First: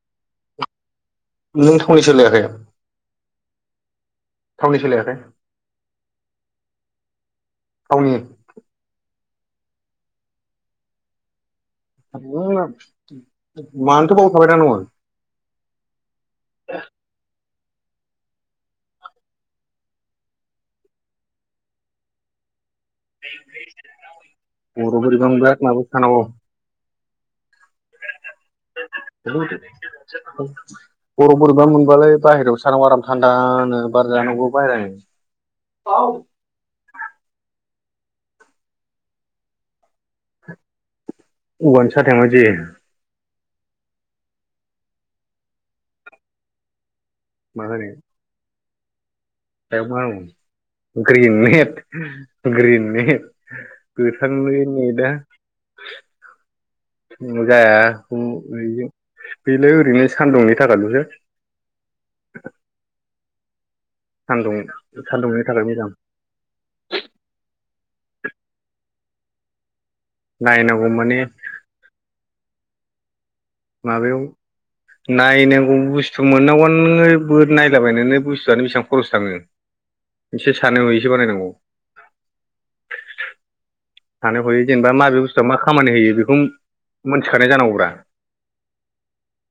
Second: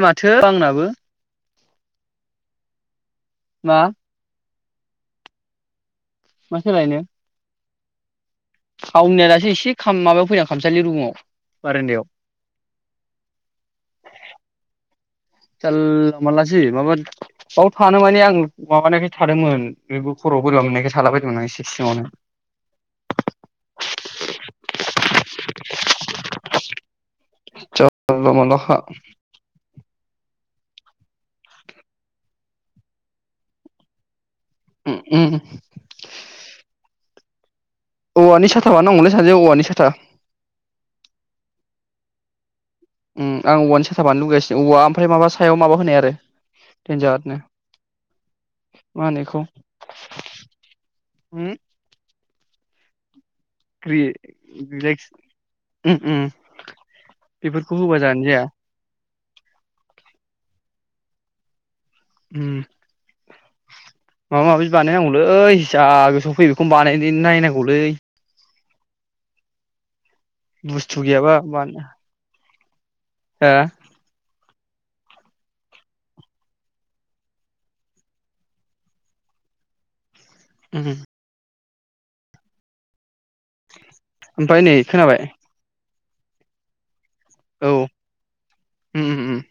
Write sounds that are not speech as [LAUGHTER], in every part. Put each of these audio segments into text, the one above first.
बे माथो आंनाबो नों थावनि सोलायाखै? मा? थावनि सोलायाखै? मा सोलायनो? थावनि। अंनिया दासो एसे खाम माबायाव फैदां खामसालि रुमाव। बारान्दायाव हाबगौमोन आं मानोथो बाव होखाबाय थानाय [INAUDIBLE] चाल मालासि माबा बाव थानो माने आं माबानायखाय थादोंमोन बेबो खरआव बोरैबा मोननायखाय थाला बदोंमोन आं एसे सिङावनो। खर'आव बोरैबा मोनबाय आंनाबो थानांगौ। जानला मोनलाखा खर'आव बोरैबा मोनबालाय बाहेरावसो थानांगौ आराम थान्दा नो बार जानांगौ। बाराय उम उम [UNINTELLIGIBLE] औवानि साथा बानायनांगौलै सानैजों औवानि साथा औवानि साथाया माबायदि जायो? उम आं औवानि साथा बानायनो लुगैगासिनो औवा ओमफ्राय माबा सायाव माबा होनाय आरो देनजाद नो मा होनो [UNINTELLIGIBLE] [UNINTELLIGIBLE] ग्रिन उम नेहेद ग्रि गोथां‌ ने रिलेक्स नेदा उम उम [INAUDIBLE] बेफोरखौ जाया होबा उ जानो जाया ओरैजों बेनो ओरैनो सान्दुंनि थाखायलसो। उम माबा सान्दुं माबि सान्दुंनि बानायनांगौलै थाखाय जा मोजां गोसो फैयो बेखौनो बानायदि नायनांगौलै नायनांगौ बुस्थु माने गैयाबा बानिया माबायाव नायनांगौ बुस्थु मोननांगौआ नोङो बो नायलाबाय बुस्थुआनो बेसेबां खरस थाङो एसे सानै उम बायैसो बानायनांगौ सानै हयै ओमफ्राय नै जेनेबा माबे खोनाबाय बुस्थुआ मा खामानि होयो बेखुम मोनथिखानाय औ जानांगौब्रा उम उम उम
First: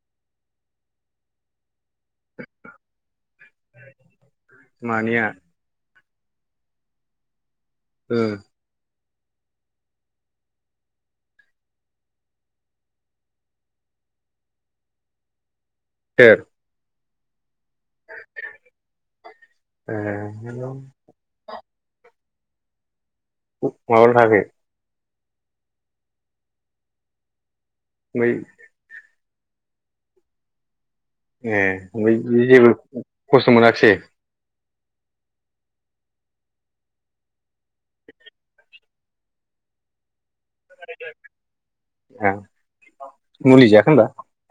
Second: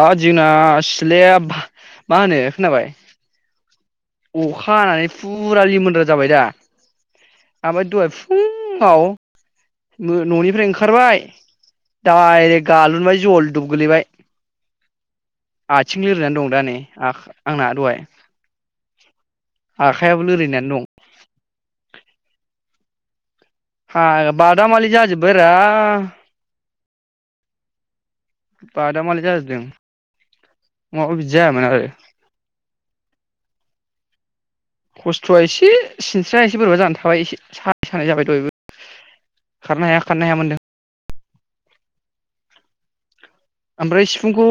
आ जोंना सिलया बा मा होनो खोनाबाय? अखा हानानै मानैया फुरा लिमोन जाबाय दा? ओमफाय दहाय ओ फुङाव मो न'निफ्राय ओंखारबाय डायरेक्ट गालुनबाय जलदुब गोलैबाय। आथिं लोरिनानै सोर दं दा नै आखा आंना दहाय आखाइयाबो ए लोरिनानै दं। हा माबाल' थाखो बादामलि जाजोब बोरा बै बादामालि जाजोब दों ए ओमफ्राय इयो जेबो खस्थ मोनाख्सै? खस्थआ एसे सिनस्राया एसे बोरैबा जानानै थाबाय एसे सानाय सानाय जाबाय दहायबो खारनो हाया खारनो हाया मोनदों। [UNINTELLIGIBLE] ओं आमफ्राय सिफुंखौ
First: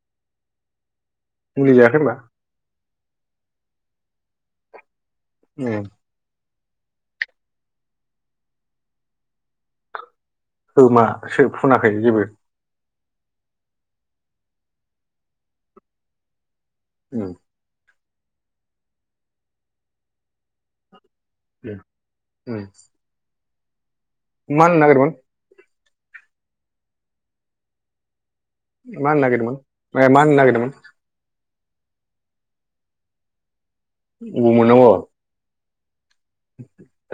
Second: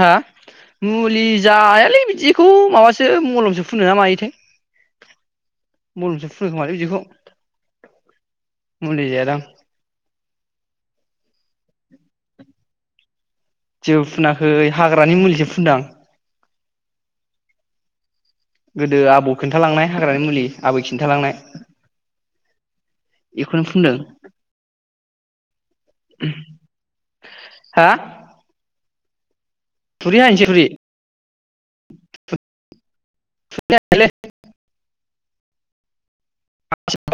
हा? मुलि मुलि जायाखै जायालै होनबा बिदिखौ माबासोम दो मलमसो फुनो ना मायोथाय उम मुलसफु [UNINTELLIGIBLE] मुलि जाया दां खोमा सो फुनाखै जेबो जेबु फुनाखै हाग्रानि मुलिसो फुनदो आं। औ गोदो आबौ खिन्थालांनाय हाग्रानि मुलि आबै खिन्थालांनाय। उ उ इखौनो फुनदों। माहोननो नागिरदोमोन? हा मा होननायगिरदोमोन? फाय थुरि मा हायनोसै नागिरदोंमोन? थुरि ग मोननांग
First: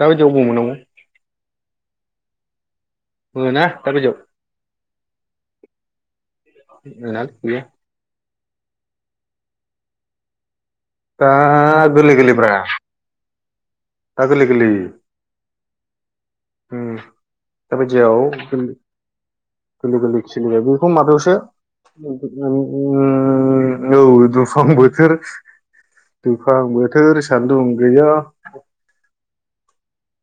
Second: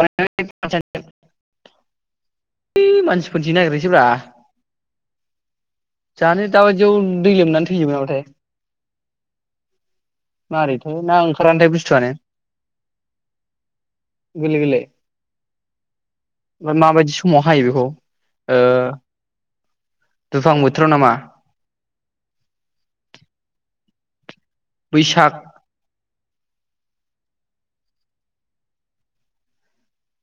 दाबायदियाव अबाव मोननांगौ यै मानसिफोरनिथि मोना नागिरहैसै ब्रा दाबायदियाव जानो दाबादियाव मोनालै दै गैया लोमनानै थैजोबो नाबाथाय मारैथाय ना आ ओंखारानोथाय बुस्थुआनो गोरलै गोरलै ब्रा दा गोरलै गोरलै ओमफ्राय उम माबायदि समाव हायो बेखौ दाबादियाव ओ गोरलै गोरलै दुफां सलिबाय बेखौ बोथोराव नामा माबायावसो औ [UNINTELLIGIBLE] फां बोथोर बैसाग फां बोथोर सान्दुं गैया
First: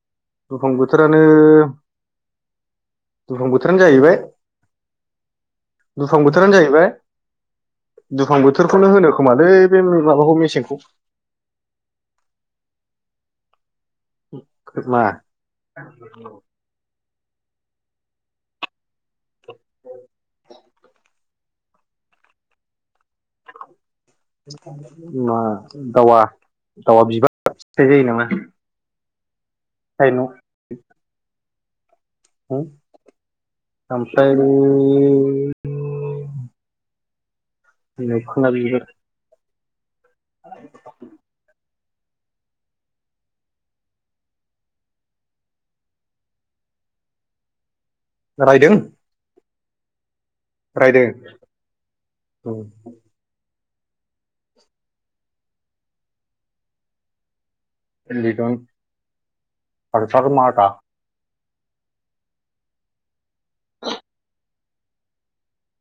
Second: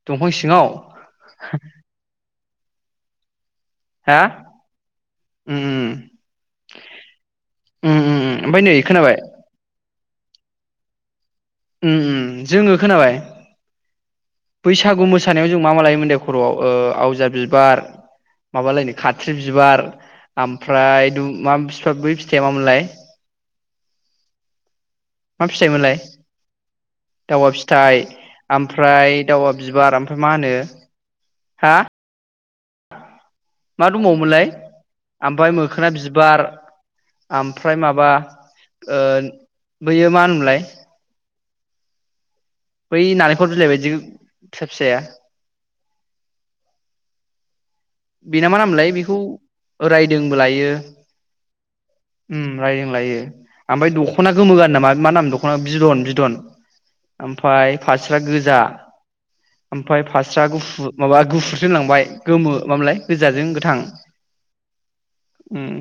दंफां सिङाव दुफां बोथोरानो दुफांबो बोथोरानो जाहैबाय हा उम दुफां बोथोरानो जाहैबाय उम दुफां उम उम ओमफ्राय नै बोथोरखौनो होनो खोनाबाय खोमालै बे माबाखौ मेसेंखौ उम उ जोङो खोनाबाय मा बैसागु मोसानायाव जों मा मा लायोमोन दे खर'आव ओ आवजार बिबार माबालायनो खाथ्रि बिबार ओमफ्राय दुम मा फिफा बै फिथाइया मामोनलाय? बि मा दावा दावि बिबारा फिथाय जायो नामा? दावआ बिबार ओमफ्राय साइनाव मा होनो हा उम मा दंबावोमोनलाय आमफाय मोखोना बिबार आमफ्राय माबा मोखोना बिबार ओ बैयो मा होनोमोनलाय बै नालेखर बिलायबायदि फिसा फिसाया बिना मा नाम रायदों मोनलाय बिखौ ओ रायथ दोंबो लायो रायदों उम रायदों लायो। आमफाय दखना गोमो गानना मा नामा दखना बिदन बिदन आम ओमफाय फास्रा बिदन गोजा ओमफ्राय हासार फास्रा मारा गुफुर माबा गुफ [INAUDIBLE] लांबाय गोमो मा मोनलाय फिज गोजाजों गोथां। उम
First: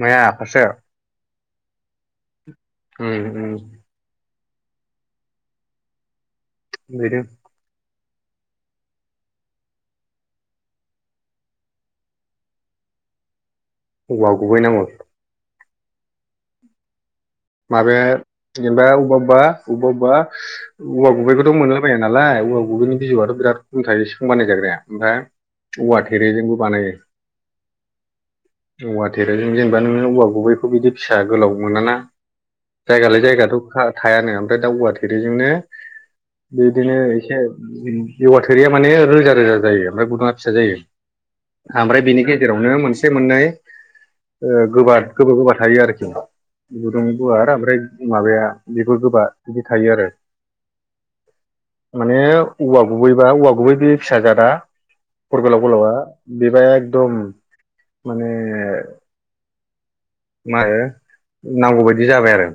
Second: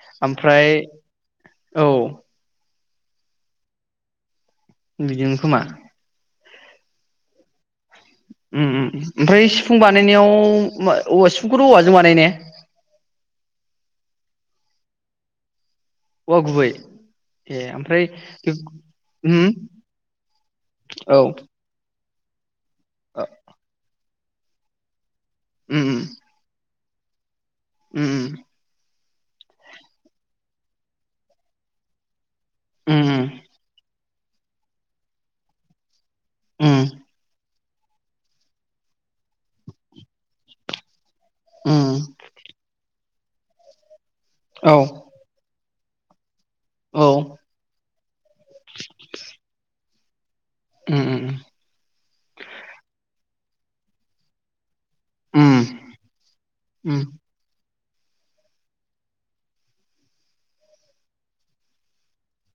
माया फारसे आमफ्राय औ उम उम बिदिनो खोमा [UNINTELLIGIBLE] उम उम ओमफ्राय सिफुं बानायनायाव [UNINTELLIGIBLE] सिफुंखौथ औवाजों बानायो ने? औबा गुबै नांगौ। औवा गुबै ए ओमफ्राय माबाया जेनेबा अबबा अबबा उम अबबा अबबा औवा औ गुबैखौथ' मोनला बाया। नालाय [UNINTELLIGIBLE] बिनि बिजौआथ बिराद [UNINTELLIGIBLE] फुं बानाय जाग्राया ओमफ्राय उम औवा थेरेजोंबो बानायो उम उम औवा थेरेजों जेनेबा नोङो औवा गुबैखौ बिदि फिसा गोलाव मोनाना। जायगालाय उम जायगाथ' खा थायानो ओमफ्राय दा औवा थेरेजोंनो उम बिदिनो ऐसे औवा थेरेआ माने रोजा रोजा जायो ओमफ्राय गुदुंआ फिसा जायो। उम आमफ्राय बिनि गेजेरावनो मोनस मोननाय ओ औ गोबाद गोबा गोबा थायो आरो। [UNINTELLIGIBLE] औ [UNINTELLIGIBLE] माबाया बेफोर गोबा बिदि थायो आरो। उम माने उवा गुबै बा औवा गुबै बे फिसा जादा गर उम गोलाव गोलावा बिबाया उम एकदम माने [UNINTELLIGIBLE] नांगौ बायदि जाबाय आरो।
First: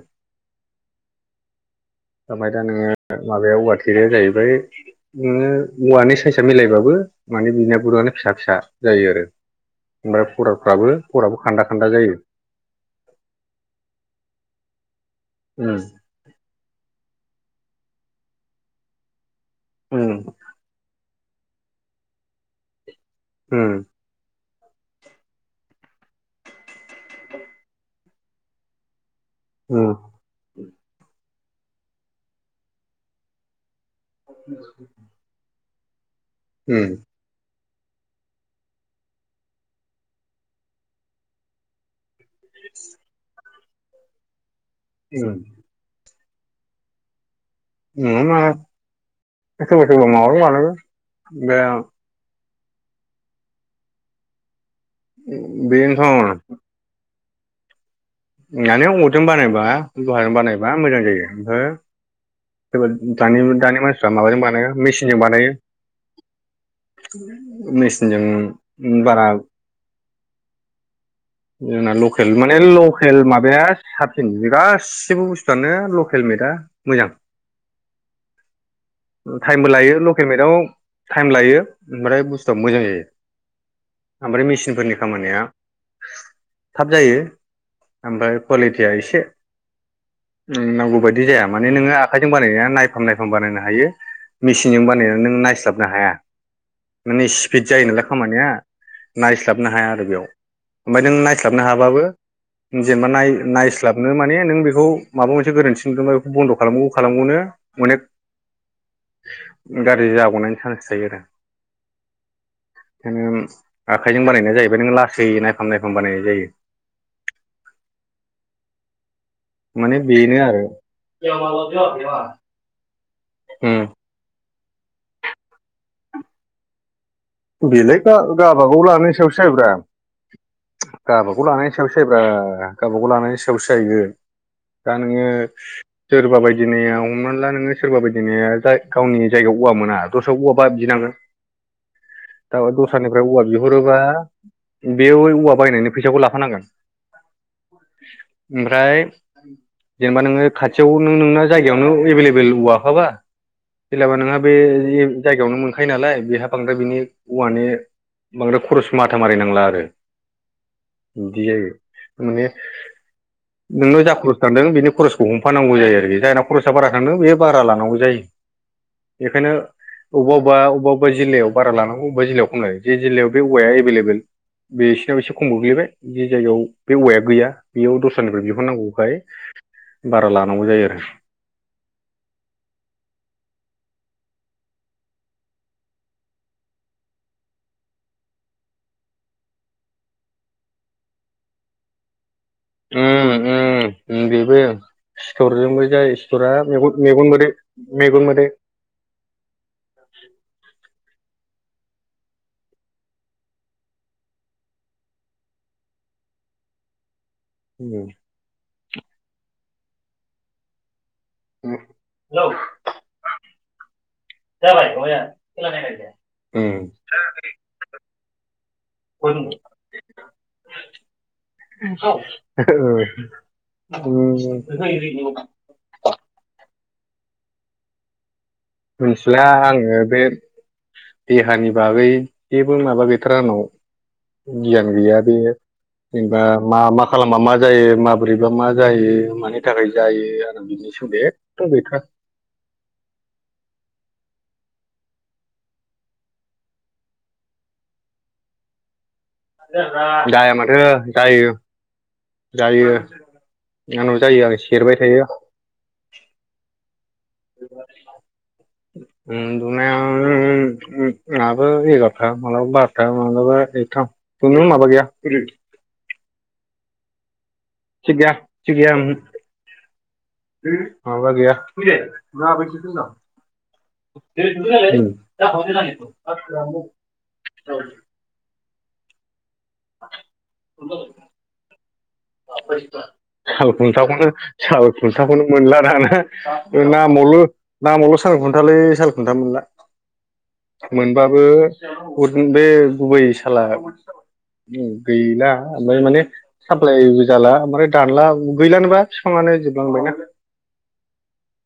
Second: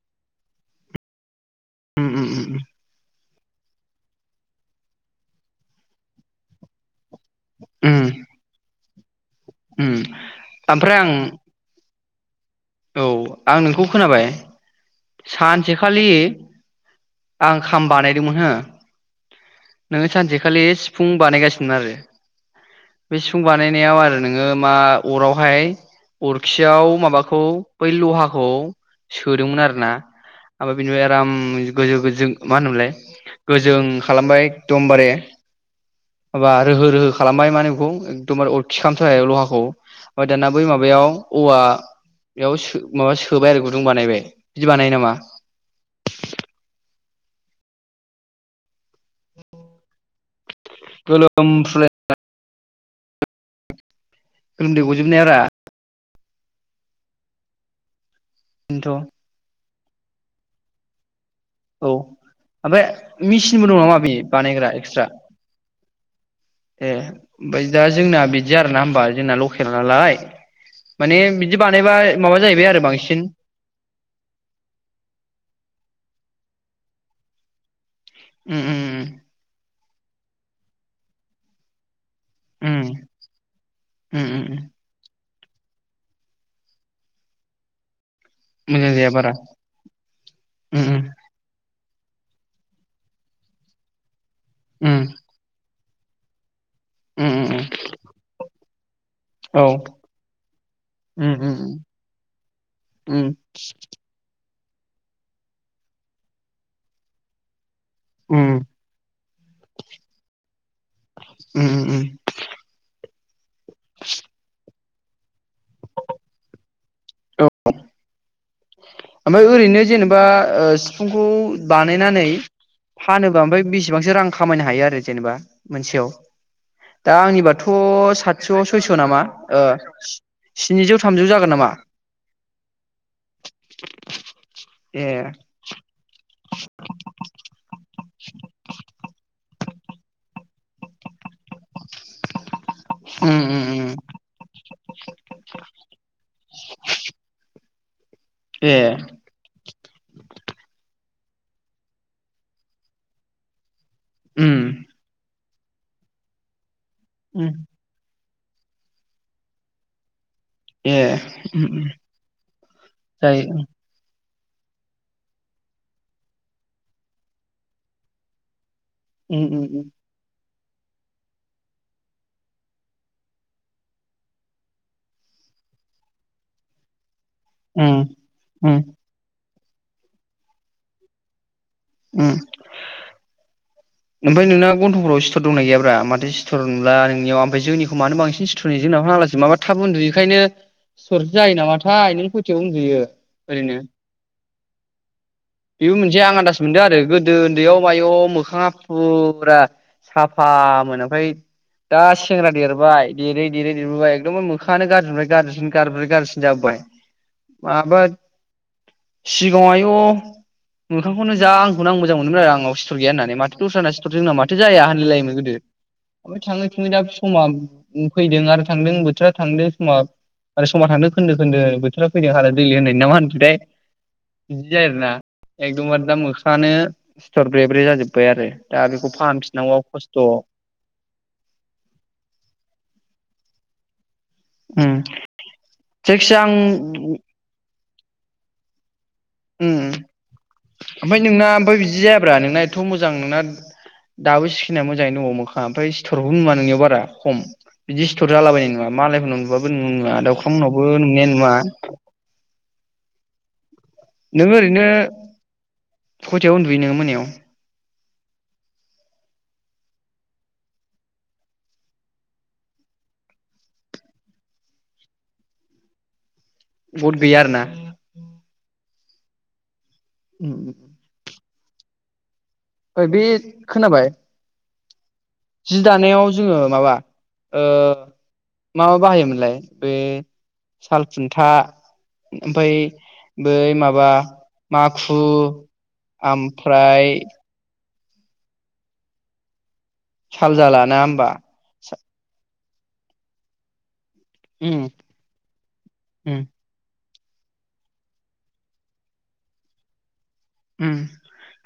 उम [UNINTELLIGIBLE] उम दा नोङो माबाया औवा थोरैया जाहैबाय नोङो औवानि सायसा मिलायबाबो माने उम बिनागुरानो फिसा फिसा। जायो आरो। उम ओमफ्राय खर' ओमफ्राय फोराबो आं खर'आबो खान्दा खान्दा जायो, औ आं नोंखौ खोनाबाय उम सानसेखालि, आं खाम बानायदोंमोन हो नोङो उम सानसेखालि फुं बानाय गासिनो आरो बे सिफुं उम बानायनायाव आरो नों नोङो मा अरावहाय अरखियाव माबाखौ बै लहाखौ सोदोंमोन आरो ना उम ओमफ्राय बिनिफ्राय आराम गो-गोजो गोजों मा‌ होनोमोनलाय गोजों खालामबाय एकदमबारे। माबा रोहो उम रोहो खालामबाय माने खौ एकदमबारे अरखि खामथारनाय लहाखौ [UNINTELLIGIBLE] दाना बै माबायाव औवा बेयाव सो-माबा सोबाय आरो। [UNINTELLIGIBLE] बानायबाय। बिदि बानायो नामा उम [UNINTELLIGIBLE] गोलोम बे [UNINTELLIGIBLE] गोलोमदै गजोबनाय रा बेनोथ' माने बेनोथ' अरजों बानायबा [UNINTELLIGIBLE] बानायबा मोजां जायो। ओमफाय औ ओमफ्राय सोरबा दानि मेचिनबो दं दानि नामा मानसिफ्रा बे माबाजों बानायो बानायग्रा एक्सट्रा मेसिनजों बानायो ए ओमफ्राय दा जोंना मेसिनजों बिदि आरोना होमबा बारा जोंना लकेल नालाय माने बिदि जोंना बानायबा लकेल माबा माने जाहैबाय आरो लकेल बांसिन माबाया साबसिन गासिबो बुस्थुआनो लकेल बेदा मोजां। उम उम टाइमबो लायो हेलमेटआव टाइम लायो ओमफ्राय बुस्थुआ मोजां उम जायो उम ओमफ्राय उम मेसिनफोरनि खामानिया थाब जायो आमफाय कवालिटिया मोजां जाया एसे बारा उम नांगौ बायदि जायामा माने नोङो आखाइजों बानायनाया नायफाम नायफाम बानायनो हायो मेसिनजों उम बानायनानै नों नायस्लाब नो हाया माने उम उम उम स्पिड जायो नालाय खामानिया। औ नायस्लाबनो हाया आरो बेयाव ओमफ्राय नों उम उम नायस्लाबनो हाबाबो जेनेबा उम नाय नायस्लाबनो माने नों बे खौ माबा मोनसे गोरोन्थि नुदोंबा बेखौ बन्द खालाम खालाम गनो अनेक उम गाज्रि जाबावनायनि चान्स थायो आरो उम उम उम [UNINTELLIGIBLE] आखाइजों बानायनाय जाहैबाय नों ला सै नायफाम नायफाम बानायनाय जायो। औ ओमफ्राय ओरैनो माने जेनेबा बेनो आरो ओ सिफुंखौ बानायनानै फानोबा ओमफ्राय बेसेबांसो रां खामायनो हायो आरो जेनेबा मोनसेयाव दा आंनिबाथ' बेलाय गा-गावाबा सातस' गाव सयस' लानायनि नामा सायावसो ओ जायोब्रा स्निजौ थामजौ गावाबा गाव जागोन नामा लानायनि सायावसो जब्रा गावबाागाव लानायनि सायावसो बायगोन दा ए नोङो सोरबा बायदिनाया हमनानै ला नोङो सोर औवाबादिनो जाय गावनि जायगायाव औवा मोना दस्रायाव औवाबा बिनांगोन। औ दस्रानिफ्राय उम औवा उम उम बिहरोबा बे औवा बायनायनि फैसाखौ लाफानांगोन ए ओमफ्राय। जेनेबा नोङो खाथियाव नों नोंना जायगायावनो एभेलेबेल औवाखाबा [INAUDIBLE] लाबा नोंहा बे उम बेयावनो मोनखायो नालाय बेहा बांद्राय बिनि उम माने बांद्राय खरस माथा मारि नांला आरो ए बिदि उम जायो उम माने जायो नोंनाव जा खरस थांदों बिनि खरसखौ हमफानांगौ जायो आरोखि जायना खरसा बारा थांदों बे बारा लानांगौ जायो उम बेखायनो उम उम बबेबा अबेबा अबावबा अबावबा जिल्लायाव बारा लानांगौ अबेबा जिल्लायाव खम लायो ज जिल्लायाव बे औवाया एभेलेबेल बेसिरनाव एसे खम गोग्लैबाय जि जायगायाव बे औ गैया उम बेयाव दस्रानिफ्राय उम बिहरनांगौखाय बारा लानांगौ जायो आरो उम ओमफ्राय नोंना गन्थफोराव सिथर दंनाय गैयाब्रा माथो सिथर नुला नोंनियाव ओमफ्राय जोंनिखौ मानो बांसिन सिथर नुयो जोंनाव आलासि माबा थाब उन्दु बेखायनो सिथर जायो नाथाय नों खयथायाव उन्दुयो उम ओरैनो -उम बेबो सिथरजोंबो बेबो जायो मोनसे आं सिथरा आन्दास मोनदों मेगन मोदै मेगन मोदै उम फुरा साफा मोन ओमफाय दा सेंग्रा देरबाय देरै देरै देरबोबाय एकदम मोखाङानो गाज्रिनिफ्राय गारज्रिसिन गारज्रिनिफ्राय गाज्रिसिन जाबोबाय। माबा उम [UNINTELLIGIBLE] मोखांखौनो जा आंखौ आं मोजां मोनोमोन आरो आंनाव सिथर गैया होननानै मो टउसनस जोंना माथो जाया होनलायलायोमोन गोदो ओमफ्राय थाङै थुङै दा उम समा फैदों आरो थांदों बोथोरा थांदोंमोन समा आरो समा थांदों खोन्दो खोनदो बोथोरा फैदों हालो दैलो होननाय ना मा होनोथाय उम बिदि जायो आरोना एखदमबारे दा मोखाङानो सिथर ब्रे -ब्रे जाजोबबाय हाय आरो मिथिला आङो बे देहानि बागै जेबो माबा गैथारा आंनाव गियान उम गैया बे जायखिजाया जेनेबा आं मा मा खालामबा मा जायो माबोरैबा मा जायो मानि उम थाखाय जायो आरो बिनि सोमोन्दै ओमफ्राय नोंना एथ' ओमफ्राय बिदि गैथारा जायाब्रा नोंना एथ मोजां नोंना दाबो सिकेन आ मोजाङै दं मोखांङा ओमफ्राय सिथरबो नुङा नोंनियाव बारा खम बिदि सिथर जालाबायनाय नुङा मालाय जाया माथो जायो नुवा जायो आंनाव जायो नोङो आं ओरैनो सेरबाय थायो खयथायाव उन्दुयो नोङो मोनायाव उन्दुनाया उम मालाबा एगारथा माब्लाबा बारथा माबलाबाथ खुनु माबा गैया बहथ बियो आरो ना थिग गैया थिग गैया ओंहो। माबा गैया [UNINTELLIGIBLE] ओइ बे खोनाबाय? उम जि दानायाव जोङो माबा ओ माबा बाहायोमोनलाय बे साल खुन्था ओमफ्राय साल बै माबा खुन्थाखौनो साल माखु खुन्थाखौनो मोनला दाना ओमफ्राय नामावल नामावल सालखुन्थालै सालखुनथा मोनला। साल जाला ना होमबा मोनबाबो [UNINTELLIGIBLE] बे गुबै साला उम गैला ओमफ्राय माने उम साफ [UNINTELLIGIBLE] जाला ओमफ्राय दानला गैलानोबा बिफाङानो जोबलांबायना। ओम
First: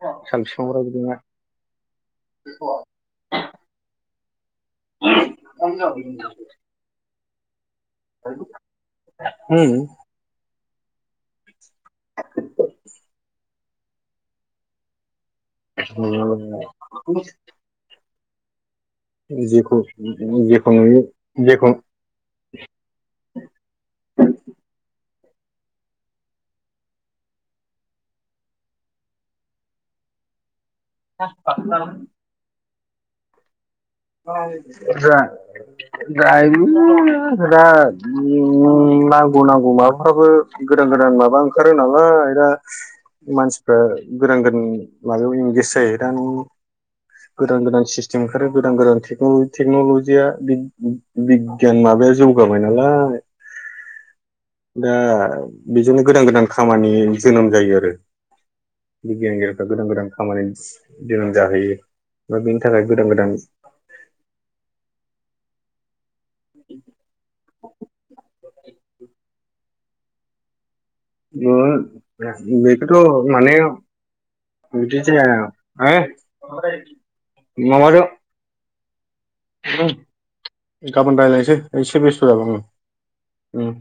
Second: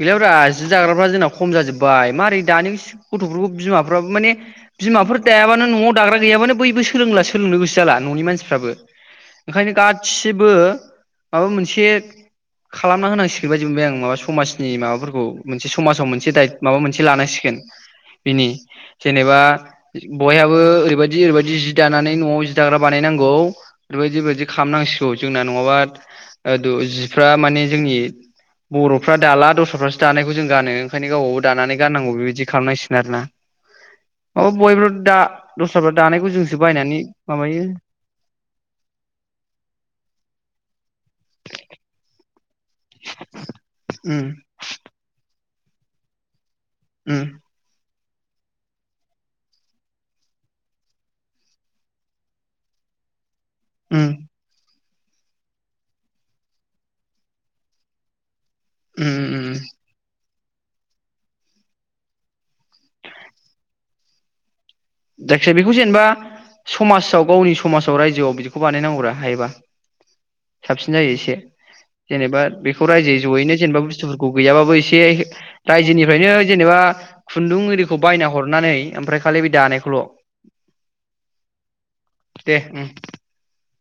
गैलाब्रा साल जि बिफांफ्रा दाग्राफ्रा बिदिनो जोंना खम जाजोबबाय मारै दानि गथ'फोरखौ बिमाफ्राबो माने बिमाफोर दायाबानो नआव दाग्रा गैयाबानो बैबो सोलोंलासो सोलोंनो गोसो जाला न'नि मानसिफ्राबो ओंखायनो गासिबो माबा मोनसे एसे खालामना होनांसि बेबायदि मोनबाय आं माबा समाजनि माबाफोरखौ मोनसे समाजाव मोनसे दायथ माबा मोनसे लानांसिगोन बिनि जेनेबा जेखौ बयहाबो जेखौ नुयो ओरैबायदि ओरैबायदि जि जेखौ दानानै नआव जि दाग्रा बानायनांगौ ओरैबायदि ओरैबायदि खालामनांसि औ जोंना न'ङाबा जिफ्रा माने जोंनि बर'फ्रा दाला दस्राफ्रासो दानायखौ जों गानो ओंखायनो गावबा गाव दानानै गाननांगौ बेबायदि खालामनांसि नारोना दस्राफ्रा [UNINTELLIGIBLE] दानायखौ दा जोंसो बायनानै माबायो ओ नांगौ नांगौ माबाफ्राबो गोदान गोदान माबा ओंखारो नालाय दा मानसिफ्रा उम गोदान गोदान माबायाव इंगेक्ट जायोदां। उम गोदान गोदान सिस जों फोरो गोदान गोदान टेक्न-टेक्नलजिया बि-बि-बिगियान माबाया जौगाबाय नालाय ओम दा बेजोंनो गोदान गोदान खामानि जोनोम जायो आरो। उम उम बिगियानगिरिफोरा गोदान गोदान खामानि गोनां जाहैयो दा बेनि थाखाय गोदान गोदान। जायखिजाया बेखौ जेनेबा समाजाव गावनि समाजाव रायजोआव बिदि खौ बानायनांगौ हायोबा। साबसिन जायो एसे जेनेबा बेखौ बेखौथ' रायजो जयैनो माने जेनेबा बुस्थुफोरखौ गैयाबाबो एसे बिदि जाया रायजोनिफ्रायनो जेनेबा खुन्दुं ओरिखौ माबाजों बायना हरनानै ओमफ्राय खालि बि दानाय गाबोन रायज्लायनोसै एसे बेस्थ जाबाय उम ओम